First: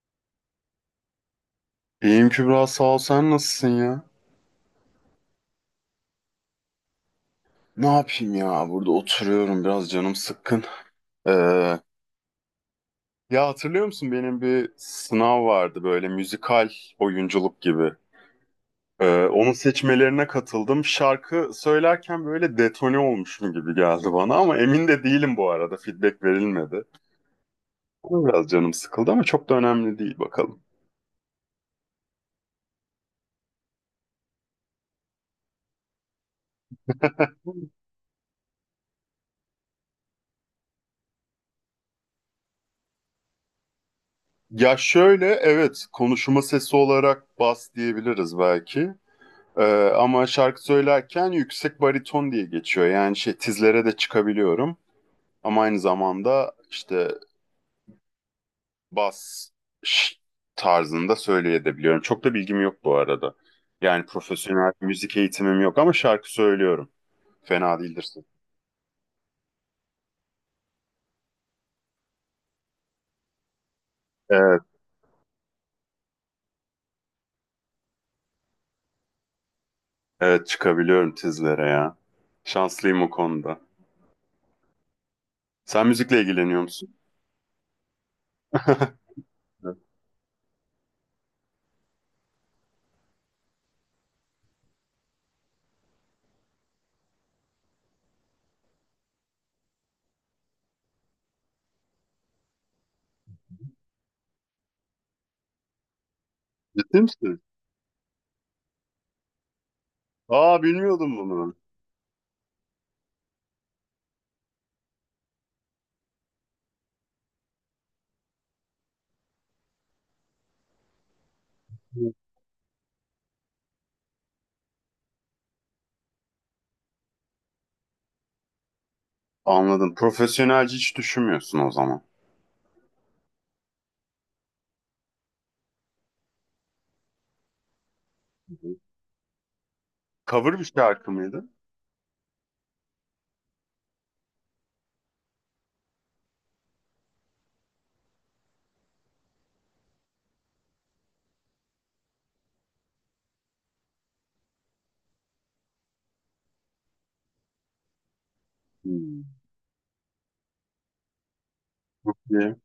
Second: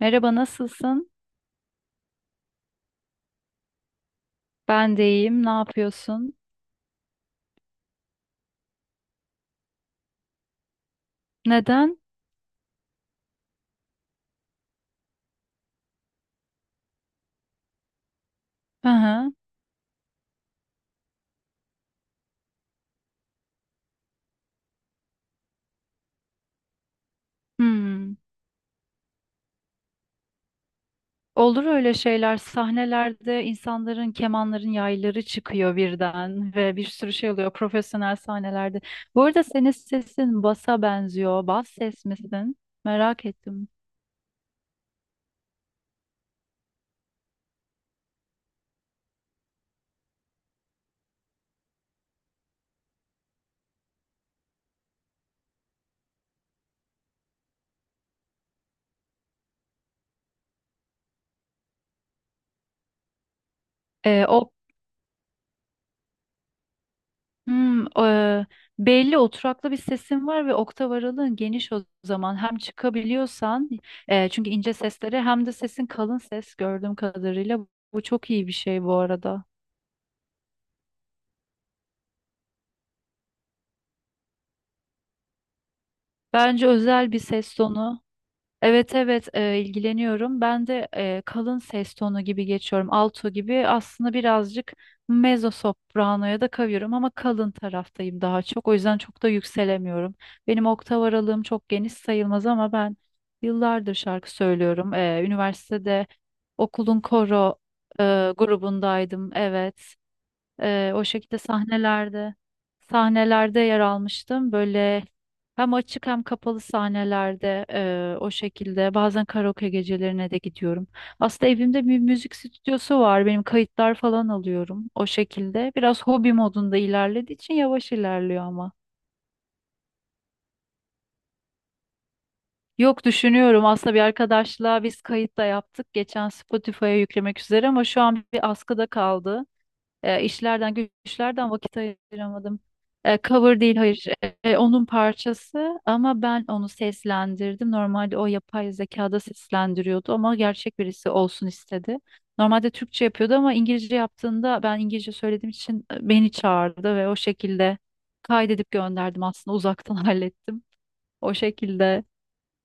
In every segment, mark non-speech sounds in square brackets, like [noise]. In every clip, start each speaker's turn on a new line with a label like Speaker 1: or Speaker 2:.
Speaker 1: Merhaba, nasılsın?
Speaker 2: İyiyim Kübra sağ ol, sen nasılsın ya?
Speaker 1: Ben de iyiyim. Ne yapıyorsun?
Speaker 2: Ne yapayım ya, burada oturuyorum, biraz canım sıkkın. Ee,
Speaker 1: Neden?
Speaker 2: Ya hatırlıyor musun, benim bir sınav vardı, böyle müzikal oyunculuk gibi.
Speaker 1: Hı hı.
Speaker 2: Onun seçmelerine katıldım. Şarkı söylerken böyle detone olmuşum gibi geldi bana, ama emin de değilim, bu arada feedback verilmedi.
Speaker 1: Hmm.
Speaker 2: Ona biraz canım sıkıldı, ama çok da önemli değil, bakalım.
Speaker 1: Olur öyle şeyler. Sahnelerde insanların, kemanların yayları çıkıyor birden ve bir sürü şey oluyor profesyonel sahnelerde. Bu arada senin sesin basa benziyor. Bas ses misin? Merak ettim.
Speaker 2: Ya şöyle, evet, konuşma sesi olarak bas diyebiliriz belki. Ee, Ama şarkı söylerken yüksek bariton diye geçiyor. Yani şey, tizlere de çıkabiliyorum. Ama aynı zamanda işte bas ş- tarzında söyleyebiliyorum. Çok da bilgim yok bu arada. Yani
Speaker 1: O
Speaker 2: profesyonel müzik eğitimim yok ama şarkı söylüyorum. Fena
Speaker 1: Hmm,
Speaker 2: değildirsin.
Speaker 1: e, Belli oturaklı bir sesin var ve oktav aralığın geniş o zaman. Hem çıkabiliyorsan çünkü
Speaker 2: Evet,
Speaker 1: ince sesleri hem de sesin kalın ses gördüğüm kadarıyla bu çok iyi bir şey bu arada.
Speaker 2: evet, çıkabiliyorum tizlere ya. Şanslıyım o konuda. Sen müzikle ilgileniyor
Speaker 1: Bence
Speaker 2: musun?
Speaker 1: özel bir ses tonu. Evet
Speaker 2: [laughs]
Speaker 1: evet e, ilgileniyorum. Ben de kalın ses tonu gibi geçiyorum. Alto gibi aslında birazcık mezzo sopranoya da kavuyorum ama kalın taraftayım daha çok. O yüzden çok da yükselemiyorum. Benim oktav aralığım çok geniş sayılmaz ama ben yıllardır şarkı söylüyorum. E, üniversitede
Speaker 2: Ciddi
Speaker 1: okulun
Speaker 2: misin?
Speaker 1: koro e, grubundaydım. Evet.
Speaker 2: Aa,
Speaker 1: O
Speaker 2: bilmiyordum
Speaker 1: şekilde
Speaker 2: bunu.
Speaker 1: sahnelerde yer almıştım. Böyle hem açık hem kapalı sahnelerde o şekilde bazen karaoke gecelerine de gidiyorum. Aslında evimde bir müzik stüdyosu var. Benim kayıtlar falan alıyorum o şekilde. Biraz hobi modunda ilerlediği için yavaş ilerliyor ama.
Speaker 2: Anladım. Profesyonelce hiç düşünmüyorsun o zaman.
Speaker 1: Yok düşünüyorum aslında bir arkadaşla biz kayıt da yaptık. Geçen Spotify'a yüklemek üzere ama şu an bir askıda kaldı. E,
Speaker 2: Cover bir
Speaker 1: işlerden
Speaker 2: şarkı mıydı?
Speaker 1: güçlerden vakit ayıramadım. E, cover değil hayır. E, onun parçası ama ben onu seslendirdim. Normalde o yapay zekada seslendiriyordu ama gerçek birisi olsun istedi. Normalde Türkçe yapıyordu ama İngilizce yaptığında ben İngilizce söylediğim için beni çağırdı ve o şekilde kaydedip
Speaker 2: Hmm.
Speaker 1: gönderdim aslında uzaktan [laughs] hallettim. O şekilde
Speaker 2: Niye?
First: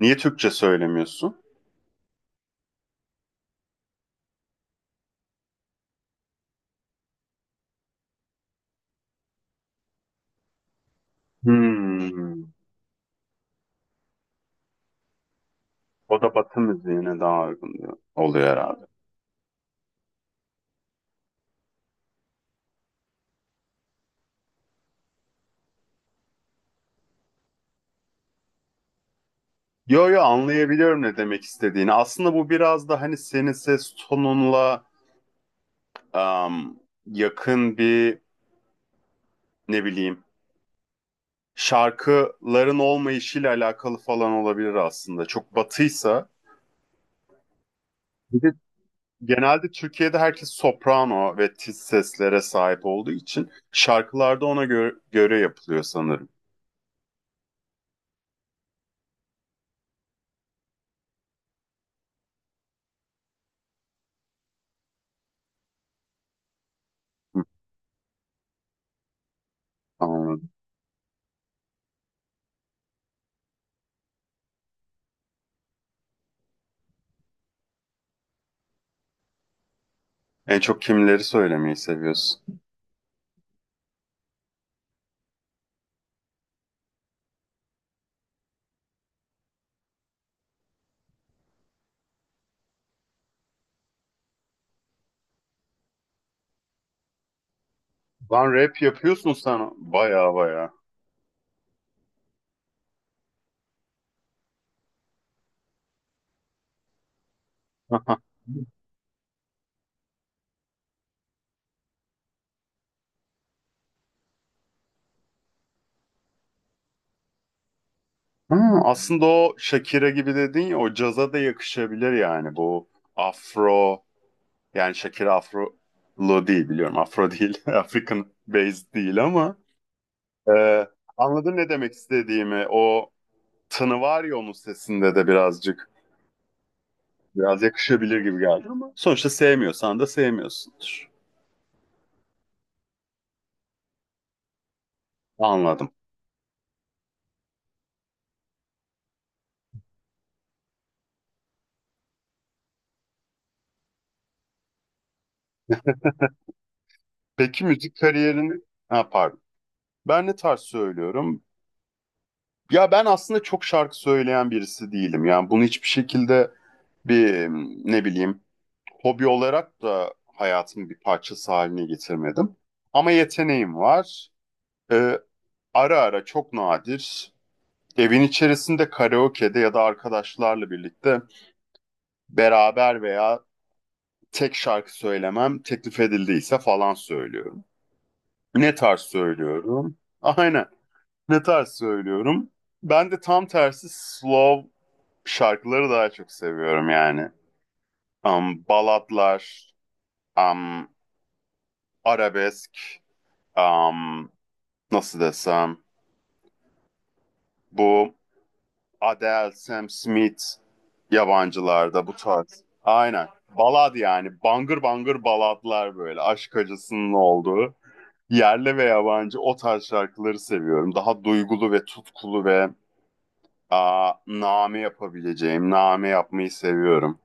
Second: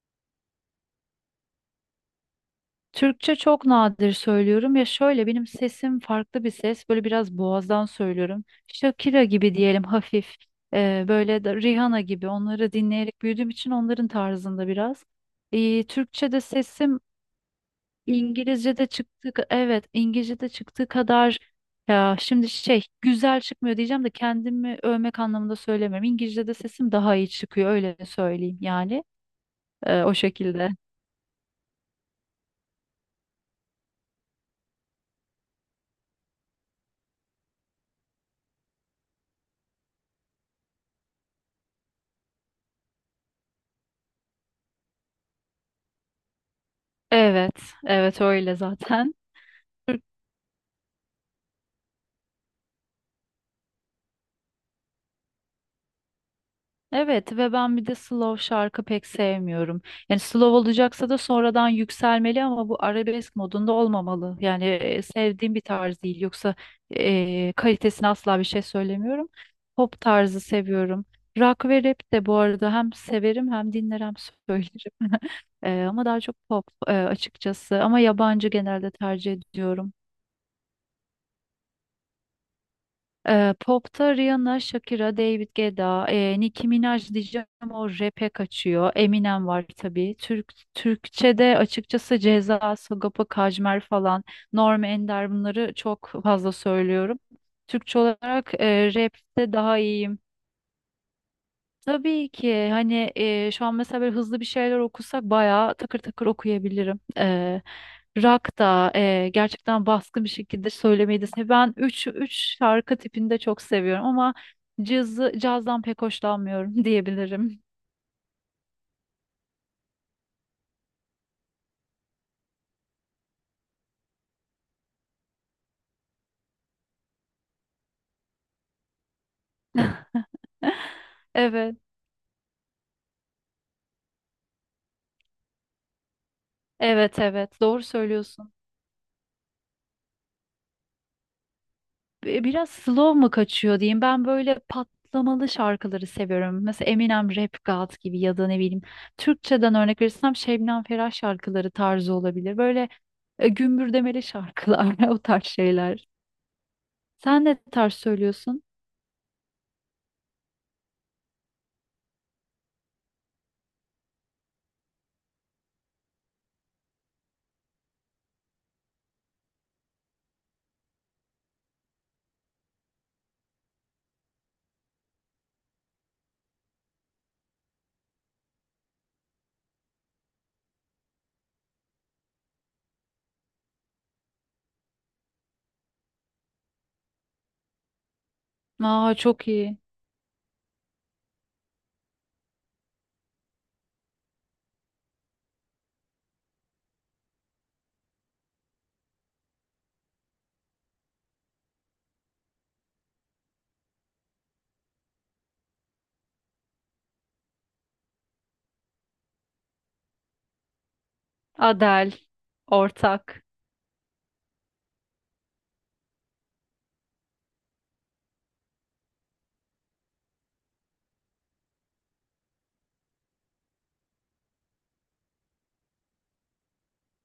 Speaker 2: Niye Türkçe söylemiyorsun?
Speaker 1: Türkçe çok nadir söylüyorum ya şöyle benim sesim farklı bir ses böyle biraz boğazdan söylüyorum. Shakira gibi diyelim hafif böyle de Rihanna gibi
Speaker 2: Hmm.
Speaker 1: onları dinleyerek büyüdüğüm için onların tarzında biraz. E,
Speaker 2: O da
Speaker 1: Türkçe'de
Speaker 2: Batı
Speaker 1: sesim
Speaker 2: müziğine daha uygun diyor- oluyor herhalde.
Speaker 1: İngilizce'de çıktı, evet, İngilizce'de çıktığı kadar ya şimdi şey güzel çıkmıyor diyeceğim de kendimi övmek anlamında söylemiyorum. İngilizce'de sesim daha iyi çıkıyor öyle söyleyeyim yani. E,
Speaker 2: Yo
Speaker 1: o
Speaker 2: yo,
Speaker 1: şekilde.
Speaker 2: anlayabiliyorum ne demek istediğini. Aslında bu biraz da hani, senin ses tonunla am, yakın bir, ne bileyim, şarkıların olmayışıyla alakalı falan olabilir aslında. Çok batıysa,
Speaker 1: Evet, evet,
Speaker 2: bir de
Speaker 1: öyle zaten.
Speaker 2: genelde Türkiye'de herkes soprano ve tiz seslere sahip olduğu için şarkılarda ona göre yapılıyor sanırım.
Speaker 1: Evet ve ben bir de slow şarkı pek sevmiyorum. Yani slow olacaksa da sonradan yükselmeli ama bu arabesk modunda olmamalı. Yani sevdiğim bir tarz değil. Yoksa kalitesine asla bir şey söylemiyorum. Pop tarzı
Speaker 2: Anladım.
Speaker 1: seviyorum. Rock ve rap de bu arada hem severim hem dinler hem söylerim. [laughs] E, ama daha çok pop açıkçası. Ama yabancı genelde tercih ediyorum.
Speaker 2: En çok kimleri söylemeyi seviyorsun?
Speaker 1: Pop'ta Rihanna, Shakira, David Guetta, Nicki Minaj diyeceğim o rap'e kaçıyor. Eminem var tabii. Türk, Türkçe'de açıkçası Ceza, Sagopa Kajmer falan, Norm Ender bunları çok fazla söylüyorum. Türkçe
Speaker 2: Lan,
Speaker 1: olarak
Speaker 2: rap yapıyorsun
Speaker 1: rap'te
Speaker 2: sen.
Speaker 1: daha iyiyim.
Speaker 2: Baya baya.
Speaker 1: Tabii ki hani şu an mesela böyle hızlı bir şeyler okusak bayağı takır takır okuyabilirim. E,
Speaker 2: [laughs]
Speaker 1: rock da gerçekten baskın bir şekilde söylemeyi de sev- Ben üç şarkı tipini de çok seviyorum ama cazdan pek hoşlanmıyorum [laughs] diyebilirim.
Speaker 2: Ha, aslında o Shakira gibi dedin ya, o caza da yakışabilir yani, bu afro, yani Shakira afrolu değil, biliyorum afro değil [laughs] African based değil, ama e,
Speaker 1: [laughs]
Speaker 2: anladın ne
Speaker 1: Evet.
Speaker 2: demek istediğimi, o tını var ya onun sesinde de birazcık,
Speaker 1: Evet, evet,
Speaker 2: biraz
Speaker 1: doğru
Speaker 2: yakışabilir gibi
Speaker 1: söylüyorsun.
Speaker 2: geldi, ama sonuçta sevmiyorsan da sevmiyorsundur.
Speaker 1: Bi- Biraz slow mu kaçıyor diyeyim. Ben böyle patlamalı
Speaker 2: Anladım.
Speaker 1: şarkıları seviyorum. Mesela Eminem Rap God gibi ya da ne bileyim Türkçeden örnek verirsem Şebnem Ferah şarkıları tarzı olabilir. Böyle gümbürdemeli şarkılar, [laughs] o tarz şeyler. Sen ne
Speaker 2: Peki
Speaker 1: tarz
Speaker 2: müzik kariyerini,
Speaker 1: söylüyorsun?
Speaker 2: ha pardon, ben ne tarz söylüyorum? Ya ben aslında çok şarkı söyleyen birisi değilim. Yani bunu hiçbir şekilde bir, ne bileyim, hobi olarak da hayatımın bir parçası haline getirmedim. Ama yeteneğim var. Ee, Ara ara, çok nadir, evin içerisinde karaoke'de ya da arkadaşlarla birlikte beraber veya tek, şarkı söylemem teklif edildiyse falan söylüyorum. Ne tarz
Speaker 1: Aa, çok iyi.
Speaker 2: söylüyorum? Aynen. Ne tarz söylüyorum? Ben de tam tersi, slow şarkıları daha çok seviyorum yani. Balatlar, um, arabesk, um, nasıl desem, bu Adele, Sam Smith, yabancılarda bu
Speaker 1: Adele,
Speaker 2: tarz. Aynen.
Speaker 1: ortak.
Speaker 2: Balad yani. Bangır bangır baladlar böyle. Aşk acısının olduğu. Yerli ve yabancı o tarz şarkıları seviyorum. Daha duygulu ve tutkulu ve name yapabileceğim, name yapmayı seviyorum.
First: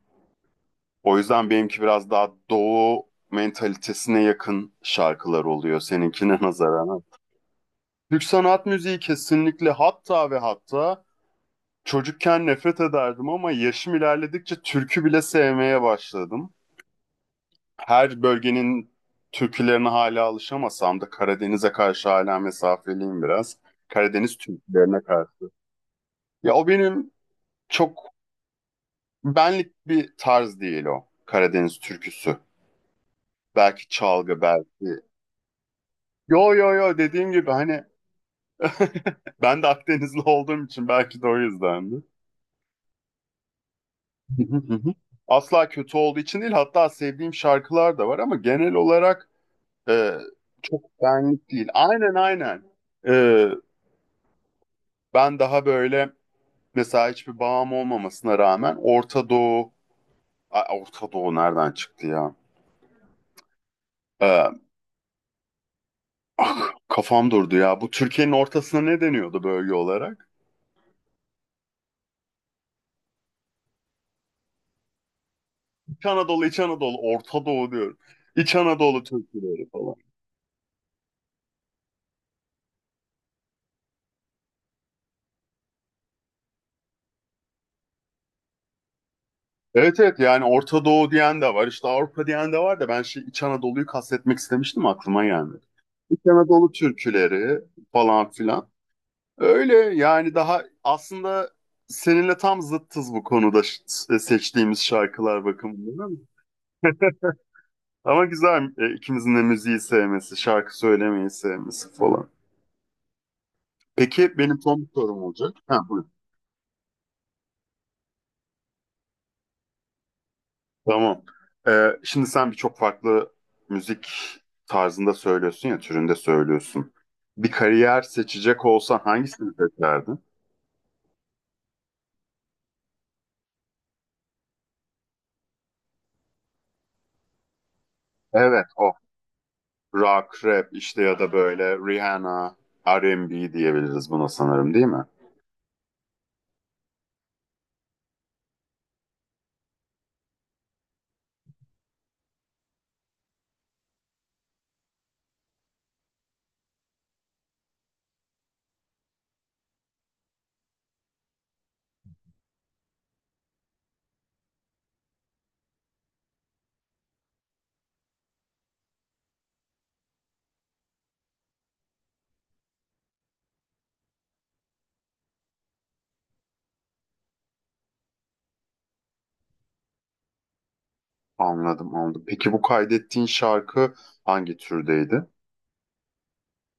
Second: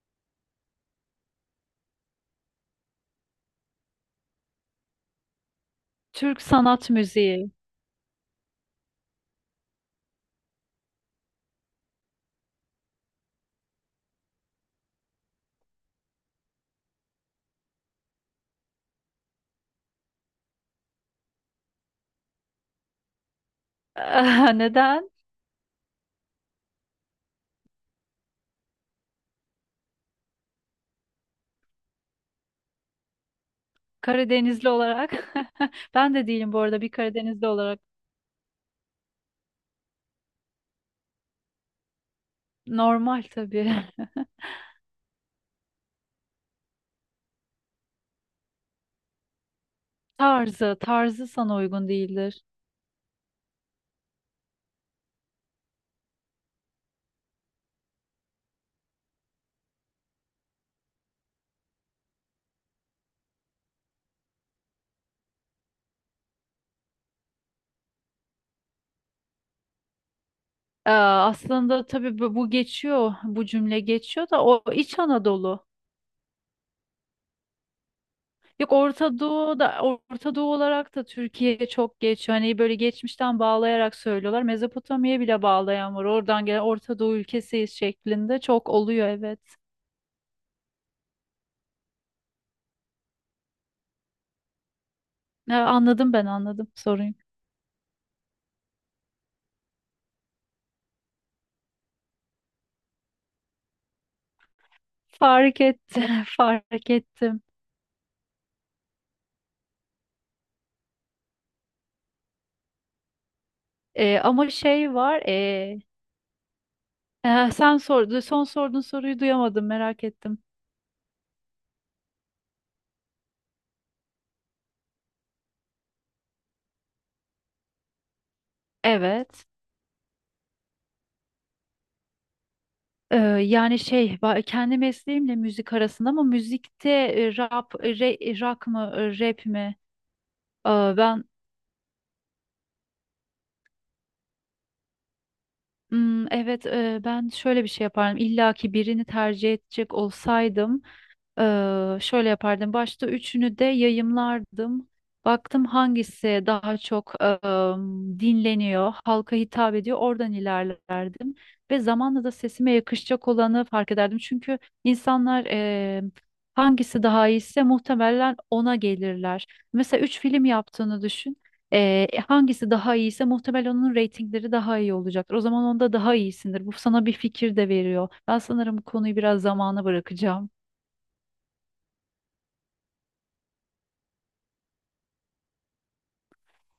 Speaker 2: O yüzden benimki biraz daha doğu mentalitesine yakın şarkılar oluyor seninkine [laughs]
Speaker 1: Türk sanat
Speaker 2: nazaran.
Speaker 1: müziği. [laughs]
Speaker 2: Türk sanat müziği kesinlikle, hatta ve hatta çocukken nefret ederdim, ama yaşım ilerledikçe türkü bile sevmeye başladım. Her bölgenin türkülerine hala alışamasam da Karadeniz'e karşı hala mesafeliyim biraz. Karadeniz türkülerine
Speaker 1: Neden?
Speaker 2: karşı. Ya, o benim çok benlik bir tarz değil, o Karadeniz türküsü. Belki çalgı,
Speaker 1: Karadenizli
Speaker 2: belki...
Speaker 1: olarak. [laughs] Ben de
Speaker 2: Yo
Speaker 1: değilim bu
Speaker 2: yo
Speaker 1: arada bir
Speaker 2: yo, dediğim
Speaker 1: Karadenizli
Speaker 2: gibi
Speaker 1: olarak.
Speaker 2: hani [laughs] ben de Akdenizli olduğum için belki de o yüzdendi.
Speaker 1: Normal tabii.
Speaker 2: [laughs] Asla kötü olduğu için değil, hatta sevdiğim şarkılar da var, ama genel olarak e,
Speaker 1: [laughs] Tarzı,
Speaker 2: çok
Speaker 1: tarzı
Speaker 2: benlik
Speaker 1: sana
Speaker 2: değil.
Speaker 1: uygun
Speaker 2: Aynen,
Speaker 1: değildir.
Speaker 2: aynen. E, Ben daha böyle, mesela hiçbir bağım olmamasına rağmen Orta Doğu... Ay, Orta Doğu nereden çıktı ya? E, Kafam durdu ya. Bu Türkiye'nin ortasına ne deniyordu bölge olarak?
Speaker 1: Aa, aslında tabii bu geçiyor, bu cümle geçiyor da o İç Anadolu.
Speaker 2: İç Anadolu, İç Anadolu, Orta Doğu diyorum. İç
Speaker 1: Yok,
Speaker 2: Anadolu
Speaker 1: Orta Doğu
Speaker 2: türküleri
Speaker 1: da,
Speaker 2: falan.
Speaker 1: Orta Doğu olarak da Türkiye çok geçiyor. Hani böyle geçmişten bağlayarak söylüyorlar. Mezopotamya'ya bile bağlayan var. Oradan gelen Orta Doğu ülkesiyiz şeklinde çok oluyor, evet.
Speaker 2: Evet, evet, yani Orta Doğu diyen de var işte, Avrupa diyen de var da, ben şey, İç Anadolu'yu kastetmek istemiştim, aklıma
Speaker 1: Ha,
Speaker 2: gelmedi.
Speaker 1: anladım,
Speaker 2: İç
Speaker 1: ben anladım
Speaker 2: Anadolu
Speaker 1: soruyu.
Speaker 2: türküleri falan filan. Öyle yani, daha aslında seninle tam zıttız bu konuda, seçtiğimiz şarkılar
Speaker 1: Fark
Speaker 2: bakımından.
Speaker 1: ettim
Speaker 2: Ama
Speaker 1: [laughs] fark ettim.
Speaker 2: ama güzel, ikimizin de müziği sevmesi, şarkı söylemeyi sevmesi falan. Peki
Speaker 1: Ama
Speaker 2: benim son bir
Speaker 1: şey var
Speaker 2: sorum olacak. Ha, buyur.
Speaker 1: e, sen sordu son sorduğun soruyu duyamadım, merak ettim.
Speaker 2: Tamam. Şimdi sen birçok farklı müzik tarzında söylüyorsun ya, türünde söylüyorsun. Bir kariyer seçecek olsan
Speaker 1: Evet.
Speaker 2: hangisini seçerdin?
Speaker 1: Ee, Yani şey ba- kendi mesleğimle müzik arasında ama müzikte rap, re-
Speaker 2: Evet,
Speaker 1: rock mı
Speaker 2: o.
Speaker 1: rap mi?
Speaker 2: Rock, rap
Speaker 1: Aa,
Speaker 2: işte, ya
Speaker 1: ben
Speaker 2: da böyle Rihanna, R&B diyebiliriz buna sanırım, değil mi?
Speaker 1: Ben şöyle bir şey yapardım. İlla ki birini tercih edecek olsaydım, e, şöyle yapardım. Başta üçünü de yayımlardım. Baktım hangisi daha çok dinleniyor, halka hitap ediyor, oradan ilerlerdim. Ve zamanla da sesime yakışacak olanı fark ederdim. Çünkü insanlar hangisi daha iyiyse muhtemelen ona gelirler. Mesela üç film yaptığını düşün. Hangisi daha iyiyse muhtemelen onun reytingleri daha iyi olacaktır. O zaman onda daha iyisindir. Bu sana bir fikir de veriyor. Ben sanırım bu konuyu biraz zamana bırakacağım.
Speaker 2: Anladım, anladım. Peki bu kaydettiğin şarkı hangi türdeydi?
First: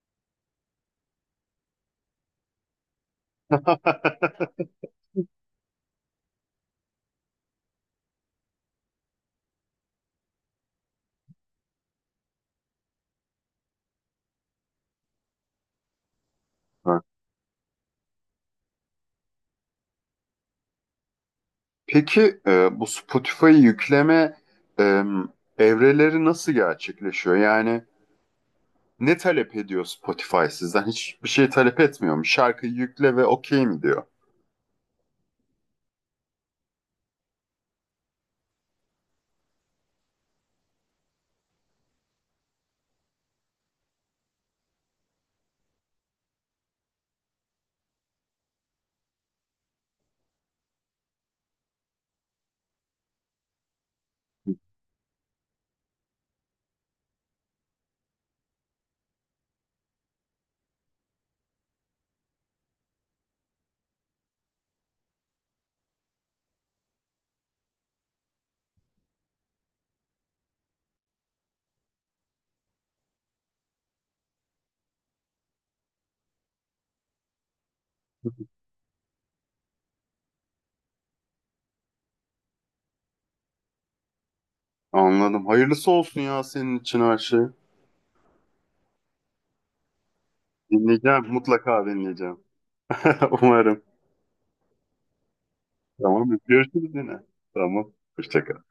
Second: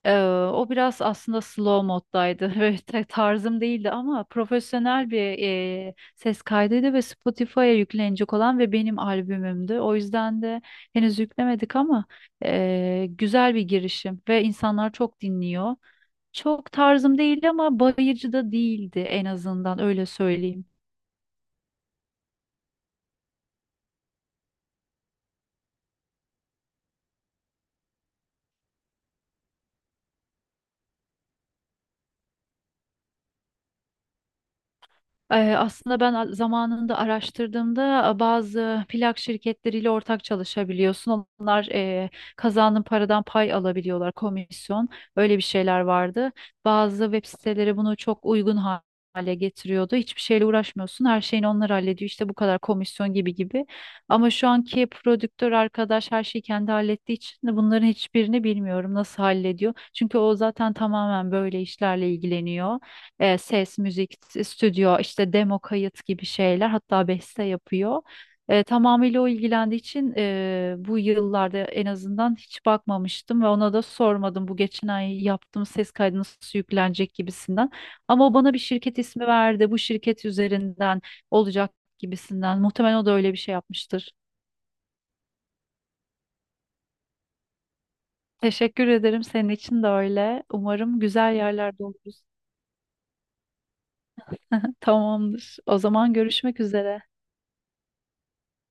Speaker 1: Ee, o biraz aslında slow moddaydı. [laughs] Böyle ta- tarzım değildi ama
Speaker 2: [laughs]
Speaker 1: profesyonel bir ses kaydıydı ve Spotify'a yüklenecek olan ve benim albümümdü. O yüzden de henüz yüklemedik ama güzel bir girişim ve insanlar çok dinliyor. Çok
Speaker 2: Ha.
Speaker 1: tarzım değildi ama bayıcı da değildi en azından öyle söyleyeyim.
Speaker 2: Peki bu Spotify yükleme e, evreleri nasıl gerçekleşiyor? Yani, ne talep ediyor Spotify sizden? Hiçbir şey talep etmiyor mu? Şarkıyı yükle ve okey mi diyor?
Speaker 1: Aslında ben a- zamanında araştırdığımda, bazı plak şirketleriyle ortak çalışabiliyorsun. Onlar kazandığın paradan pay alabiliyorlar, komisyon. Öyle bir şeyler vardı. Bazı web siteleri bunu çok uygun ha- hale getiriyordu. Hiçbir şeyle uğraşmıyorsun. Her şeyini onlar hallediyor. İşte bu kadar komisyon gibi gibi. Ama şu anki prodüktör arkadaş her şeyi kendi hallettiği için de bunların hiçbirini bilmiyorum nasıl hallediyor. Çünkü o zaten tamamen böyle işlerle ilgileniyor. Ses, müzik, s- stüdyo, işte demo kayıt gibi şeyler, hatta beste yapıyor. E, tamamıyla o ilgilendiği için bu yıllarda en azından hiç bakmamıştım ve ona da sormadım bu geçen ay yaptığım ses kaydı nasıl yüklenecek gibisinden. Ama o bana bir
Speaker 2: [laughs]
Speaker 1: şirket ismi verdi. Bu şirket üzerinden olacak gibisinden. Muhtemelen o da öyle bir şey yapmıştır.
Speaker 2: Anladım. Hayırlısı olsun ya, senin için her şey.
Speaker 1: Teşekkür ederim. Senin için de öyle. Umarım
Speaker 2: Dinleyeceğim.
Speaker 1: güzel yerlerde
Speaker 2: Mutlaka
Speaker 1: oluruz.
Speaker 2: dinleyeceğim. [laughs] Umarım.
Speaker 1: [laughs] Tamamdır. O zaman
Speaker 2: Tamam.
Speaker 1: görüşmek
Speaker 2: Görüşürüz
Speaker 1: üzere.
Speaker 2: yine. Tamam. Hoşça kal.